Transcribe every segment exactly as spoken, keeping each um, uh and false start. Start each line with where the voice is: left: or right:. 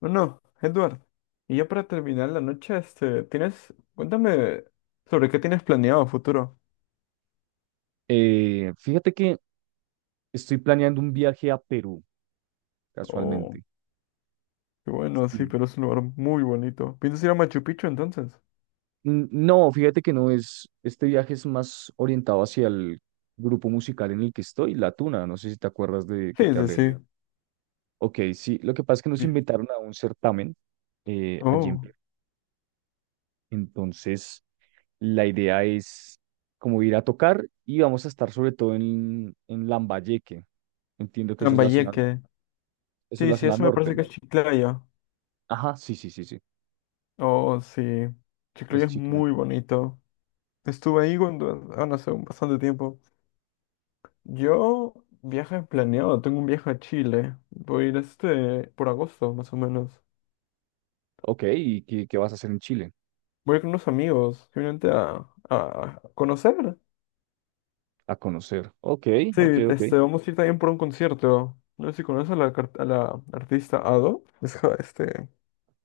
left: Bueno, Edward, y ya para terminar la noche, este, tienes, cuéntame sobre qué tienes planeado a futuro.
right: Eh, fíjate que estoy planeando un viaje a Perú,
left: Oh,
right: casualmente.
left: qué bueno, sí,
right: Sí.
left: pero es un lugar muy bonito. ¿Piensas ir a Machu Picchu entonces?
right: N- No, fíjate que no es, este viaje es más orientado hacia el grupo musical en el que estoy, La Tuna. No sé si te acuerdas de que
left: Sí,
right: te
left: sí,
right: hablé de.
left: sí.
right: Ok, sí, lo que pasa es que nos
left: Bien.
right: invitaron a un certamen eh, allí en
left: Oh,
right: Perú. Entonces, la idea es como ir a tocar y vamos a estar sobre todo en, en Lambayeque. Entiendo que eso es la zona,
left: Trambayeque.
right: eso es
left: Sí,
right: la
left: sí,
right: zona
left: eso me
right: norte,
left: parece que
right: ¿no?
left: es Chiclayo.
right: Ajá, sí, sí, sí, sí.
left: Oh, sí. Chiclayo
right: Es
left: es
right: chica.
left: muy bonito. Estuve ahí cuando, ah, no sé, un bastante tiempo. Yo viaje planeado, Tengo un viaje a Chile. Voy a ir este por agosto, más o menos.
right: Ok, ¿y qué, qué vas a hacer en Chile?
left: Voy con unos amigos, simplemente a, a conocer.
right: A conocer. Ok,
left: Sí,
right: ok, ok.
left: este, vamos a ir también por un concierto. No sé si conoces a la, car- a la artista Ado. Es ja- este,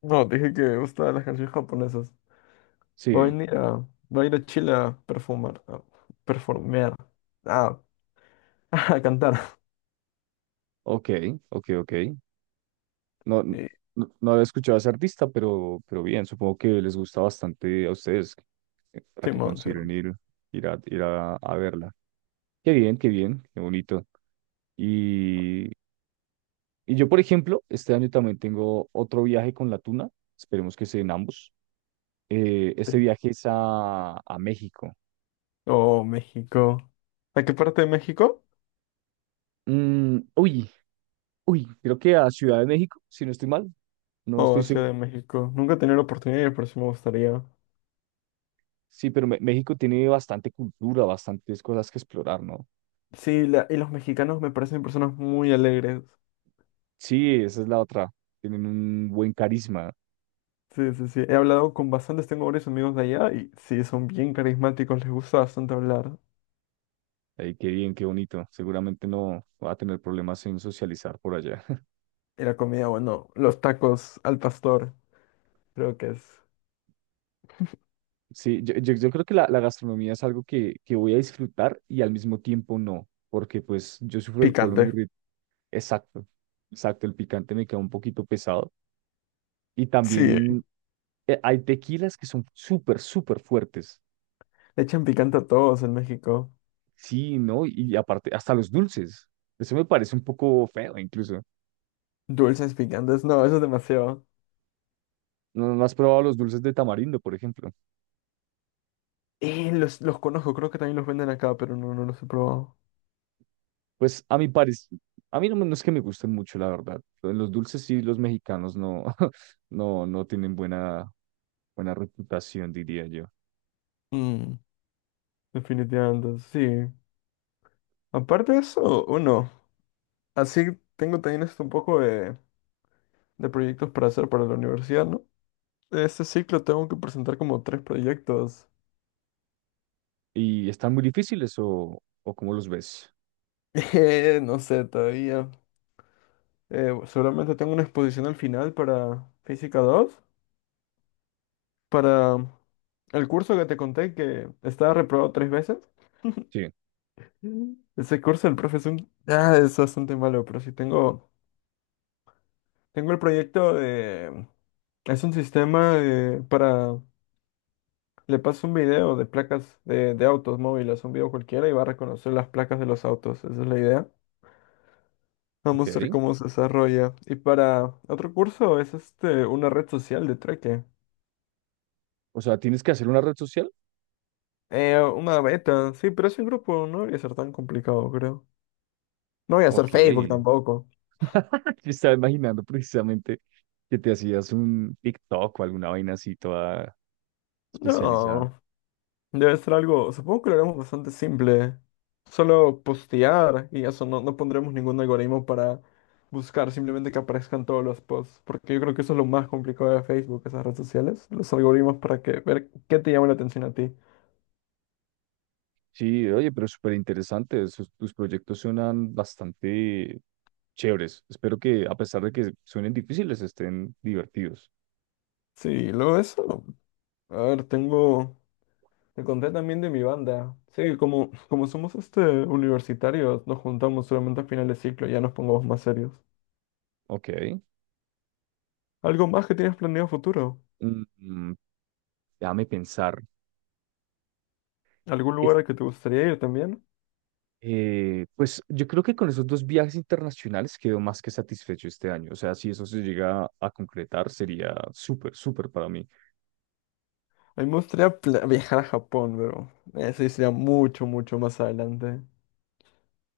left: no, dije que me gustan las canciones japonesas. Va a
right: Sí,
left: venir a, Va a ir a Chile a perfumar, a performear, a, a cantar.
right: ok, ok, ok. No, n-
left: Y,
right: no, no había escuchado a ese artista, pero, pero bien, supongo que les gusta bastante a ustedes eh, para que
left: Simón,
right: consideren
left: Simón.
right: ir, ir a, ir a, a verla. Qué bien, qué bien, qué bonito. Y, y yo, por ejemplo, este año también tengo otro viaje con la Tuna. Esperemos que sean ambos. Eh,
left: Sí.
right: este viaje es a, a México.
left: Oh, México. ¿A qué parte de México?
right: Mm, uy, uy, creo que a Ciudad de México, si no estoy mal. No estoy
left: Oh, Ciudad de
right: seguro.
left: México. Nunca he tenido la oportunidad, pero sí me gustaría.
right: Sí, pero Me- México tiene bastante cultura, bastantes cosas que explorar, ¿no?
left: Sí, la- y los mexicanos me parecen personas muy alegres.
right: Sí, esa es la otra. Tienen un buen carisma.
left: Sí, sí, sí. He hablado con bastantes, tengo varios amigos de allá y sí, son bien carismáticos, les gusta bastante hablar.
right: Ay, qué bien, qué bonito. Seguramente no va a tener problemas en socializar por allá.
left: Y la comida, bueno, los tacos al pastor, creo que es
right: Sí, yo, yo, yo creo que la, la gastronomía es algo que, que voy a disfrutar y al mismo tiempo no, porque pues yo sufro el colon
left: picante.
right: irritable. Exacto, exacto. El picante me queda un poquito pesado. Y
left: Sí,
right: también eh, hay tequilas que son súper, súper fuertes.
left: le echan picante a todos en México.
right: Sí, ¿no? Y aparte, hasta los dulces. Eso me parece un poco feo, incluso.
left: Dulces picantes, no, eso es demasiado.
right: ¿No, no has probado los dulces de tamarindo, por ejemplo?
left: Eh, los, los conozco, creo que también los venden acá, pero no, no los he probado.
right: Pues a mi parecer, a mí no, me- no es que me gusten mucho, la verdad. Pues, los dulces sí, los mexicanos no, no, no tienen buena, buena reputación, diría yo.
left: Mm, definitivamente, sí. Aparte de eso, uno, así tengo también esto un poco de, de proyectos para hacer para la universidad, ¿no? Este ciclo tengo que presentar como tres proyectos.
right: ¿Y están muy difíciles o, o cómo los ves?
left: Eh, no sé todavía. Eh, seguramente tengo una exposición al final para Física dos. Para el curso que te conté que estaba reprobado tres veces.
right: Sí,
left: Mm. Ese curso el profe es un- Ah, es bastante malo, pero sí tengo. Tengo el proyecto de. Es un sistema de- para. Le paso un video de placas de, de autos móviles, un video cualquiera y va a reconocer las placas de los autos. Esa es la idea.
right: ok.
left: Vamos a ver cómo se desarrolla. Y para otro curso es este una red social de Treke.
right: O sea, ¿tienes que hacer una red social?
left: Eh, una beta, sí, pero es un grupo, no debería ser tan complicado, creo. No voy a
right: Ok.
left: hacer Facebook tampoco.
right: Yo estaba imaginando precisamente que te hacías un TikTok o alguna vaina así toda especializada.
left: No, debe ser algo, supongo que lo haremos bastante simple. Solo postear y eso, no, no pondremos ningún algoritmo para buscar simplemente que aparezcan todos los posts, porque yo creo que eso es lo más complicado de Facebook, esas redes sociales, los algoritmos para que ver qué te llama la atención a ti.
right: Sí, oye, pero súper interesante. esos- Tus proyectos suenan bastante chéveres. Espero que, a pesar de que suenen difíciles, estén divertidos.
left: Sí, luego de eso, a ver, tengo. Te conté también de mi banda. Sí, como, como somos este universitarios, nos juntamos solamente a final de ciclo, ya nos pongamos más serios.
right: Ok.
left: ¿Algo más que tienes planeado a futuro?
right: Mm, mm, Déjame pensar.
left: ¿Algún lugar al que te gustaría ir también?
right: Eh, pues yo creo que con esos dos viajes internacionales quedo más que satisfecho este año. O sea, si eso se llega a concretar, sería súper, súper para mí.
left: A mí me gustaría pla- viajar a Japón, pero eso sería mucho, mucho más adelante.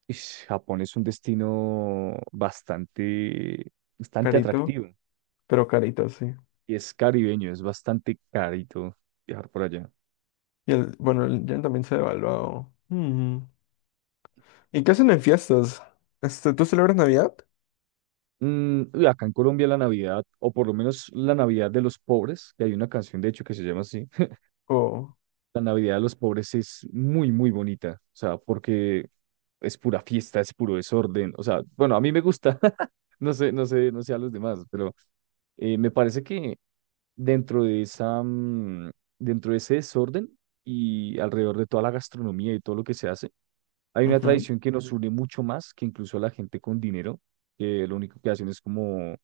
right: Ish, Japón es un destino bastante, bastante
left: Carito,
right: atractivo
left: pero carito, sí.
right: y es caribeño, es bastante carito viajar por allá.
left: Y el, bueno, el yen también se ha devaluado. Ujú. ¿Y qué hacen en fiestas? Este, ¿tú celebras Navidad?
right: Mm, y acá en Colombia la Navidad, o por lo menos la Navidad de los pobres, que hay una canción de hecho que se llama así.
left: Oh,
right: La Navidad de los pobres es muy, muy bonita, o sea, porque es pura fiesta, es puro desorden, o sea, bueno, a mí me gusta, no sé, no sé, no sé a los demás, pero eh, me parece que dentro de esa, mm, dentro de ese desorden y alrededor de toda la gastronomía y todo lo que se hace, hay una
left: ujú.
right: tradición que nos une mucho más que incluso a la gente con dinero, que lo único que hacen es como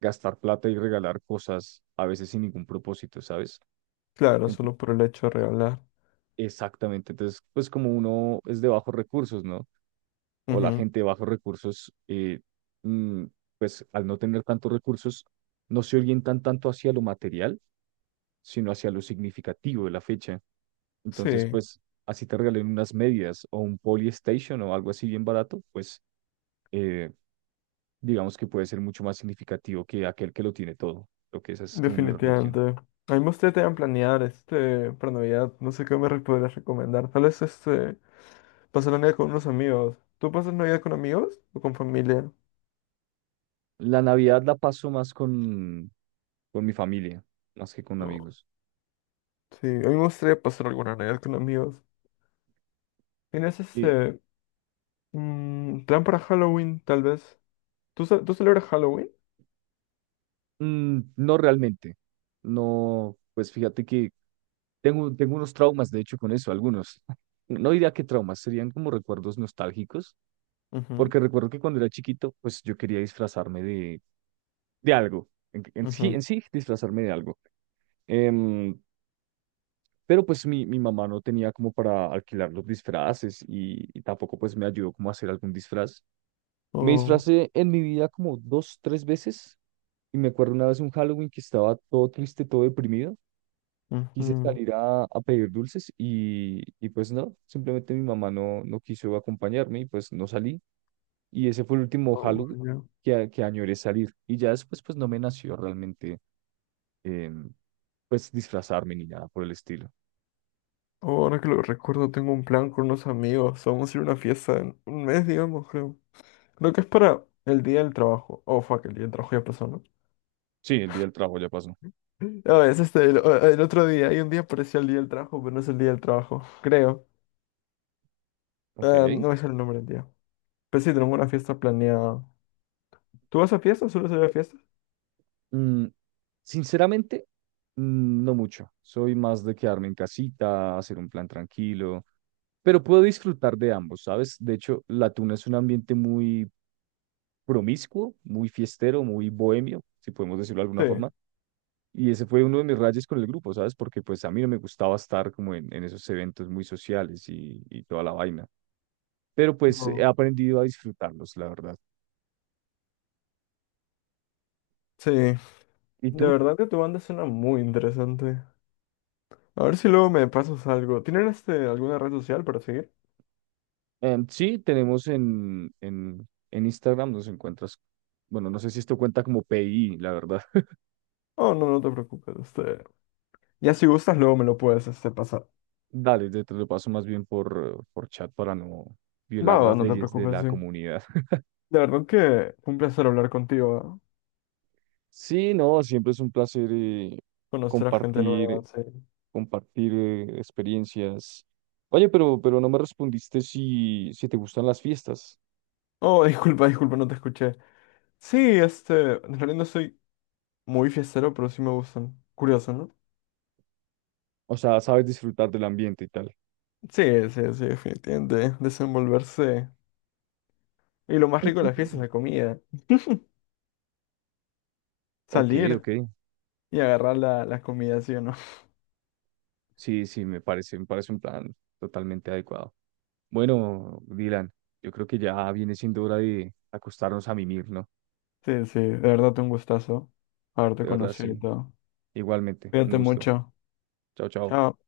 right: gastar plata y regalar cosas, a veces sin ningún propósito, ¿sabes?
left: Claro, solo por el hecho de regalar.
right: Exactamente. Entonces, pues como uno es de bajos recursos, ¿no? O la
left: Ujú.
right: gente de bajos recursos, eh, mm, pues al no tener tantos recursos, no se orientan tanto hacia lo material, sino hacia lo significativo de la fecha. Entonces,
left: Sí.
right: pues así te regalen unas medias o un Polystation o algo así bien barato, pues eh, digamos que puede ser mucho más significativo que aquel que lo tiene todo. Lo que esa es como mi reflexión.
left: Definitivamente. A mí me gustaría también planear este para Navidad. No sé qué me re- podrías recomendar. Tal vez este pasar la Navidad con unos amigos. ¿Tú pasas Navidad con amigos o con familia?
right: La Navidad la paso más con, con mi familia, más que con
left: No.
right: amigos.
left: Sí, a mí me gustaría pasar alguna Navidad con amigos. ¿Tienes ese mm, plan para Halloween, tal vez? ¿Tú, ce- tú celebras Halloween?
right: Mm, no realmente. No, pues fíjate que tengo, tengo unos traumas, de hecho, con eso, algunos. No diría que traumas, serían como recuerdos nostálgicos,
left: Ujú,
right: porque recuerdo que cuando era chiquito, pues yo quería disfrazarme de, de algo. En, en sí,
left: ujú.
right: en sí, disfrazarme de algo. Em, pero pues mi, mi mamá no tenía como para alquilar los disfraces y, y tampoco pues me ayudó como a hacer algún disfraz. Me
left: Oh,
right: disfracé en mi vida como dos, tres veces. Y me acuerdo una vez un Halloween que estaba todo triste, todo deprimido. Quise
left: ujú.
right: salir a, a pedir dulces y, y pues no, simplemente mi mamá no, no quiso acompañarme y pues no salí. Y ese fue el último
left: Oh,
right: Halloween
left: ya.
right: que, a- que añoré salir. Y ya después pues no me nació realmente em, pues disfrazarme ni nada por el estilo.
left: Oh, ahora que lo recuerdo, tengo un plan con unos amigos. Vamos a ir a una fiesta en un mes, digamos, creo. Creo que es para el día del trabajo. Oh, fuck, el día del trabajo ya pasó, ¿no?
right: Sí, el día del trabajo ya pasó.
left: No, es este, el, el otro día. Hay un día parecía el día del trabajo, pero no es el día del trabajo, creo.
right: Ok.
left: Ah, no es el nombre del día. Pero sí, tenemos una fiesta planeada. ¿Tú vas a fiestas? ¿Sueles ir a fiestas?
right: Mm, Sinceramente, mm, no mucho. Soy más de quedarme en casita, hacer un plan tranquilo. Pero puedo disfrutar de ambos, ¿sabes? De hecho, la tuna es un ambiente muy promiscuo, muy fiestero, muy bohemio, si podemos decirlo de
left: Sí.
right: alguna forma. Y ese fue uno de mis rayes con el grupo, ¿sabes? Porque pues a mí no me gustaba estar como en, en esos eventos muy sociales y, y toda la vaina. Pero pues he
left: No.
right: aprendido a disfrutarlos, la verdad.
left: Sí.
right: ¿Y
left: De
right: tú?
left: verdad que tu banda suena muy interesante. A ver si luego me pasas algo. ¿Tienen este, alguna red social para seguir?
right: Em, sí, tenemos en, en, en Instagram, nos encuentras, bueno, no sé si esto cuenta como P I, la verdad.
left: Oh, no, no te preocupes. Este, Ya si gustas, luego me lo puedes este, pasar.
right: Dale, te te lo paso más bien por, por chat para no
left: Va,
right: violar
left: va,
right: las
left: no te
right: leyes de
left: preocupes,
right: la
left: sí.
right: comunidad.
left: De verdad que fue un placer hablar contigo, ¿ah?
right: Sí, no, siempre es un placer eh,
left: Conocer a gente nueva,
right: compartir,
left: sí.
right: compartir eh, experiencias. Oye, pero, pero no me respondiste si, si te gustan las fiestas.
left: Oh, disculpa, disculpa, no te escuché. Sí, este, en realidad no soy muy fiestero, pero sí me gustan. Curioso, ¿no?
right: O sea, sabes disfrutar del ambiente y tal.
left: Sí, sí, sí, definitivamente. Desenvolverse. Y lo más rico de la fiesta es la comida.
right: Ok,
left: Salir
right: ok.
left: y agarrar la, la comida, ¿sí o no?
right: Sí, sí, me parece, me parece un plan totalmente adecuado. Bueno, Dylan, yo creo que ya viene siendo hora de acostarnos a mimir, ¿no?
left: Sí, sí, de verdad un gustazo haberte
right: De verdad,
left: conocido y
right: sí.
left: todo.
right: Igualmente, un
left: Cuídate
right: gusto.
left: mucho.
right: Chao, chao.
left: Chao.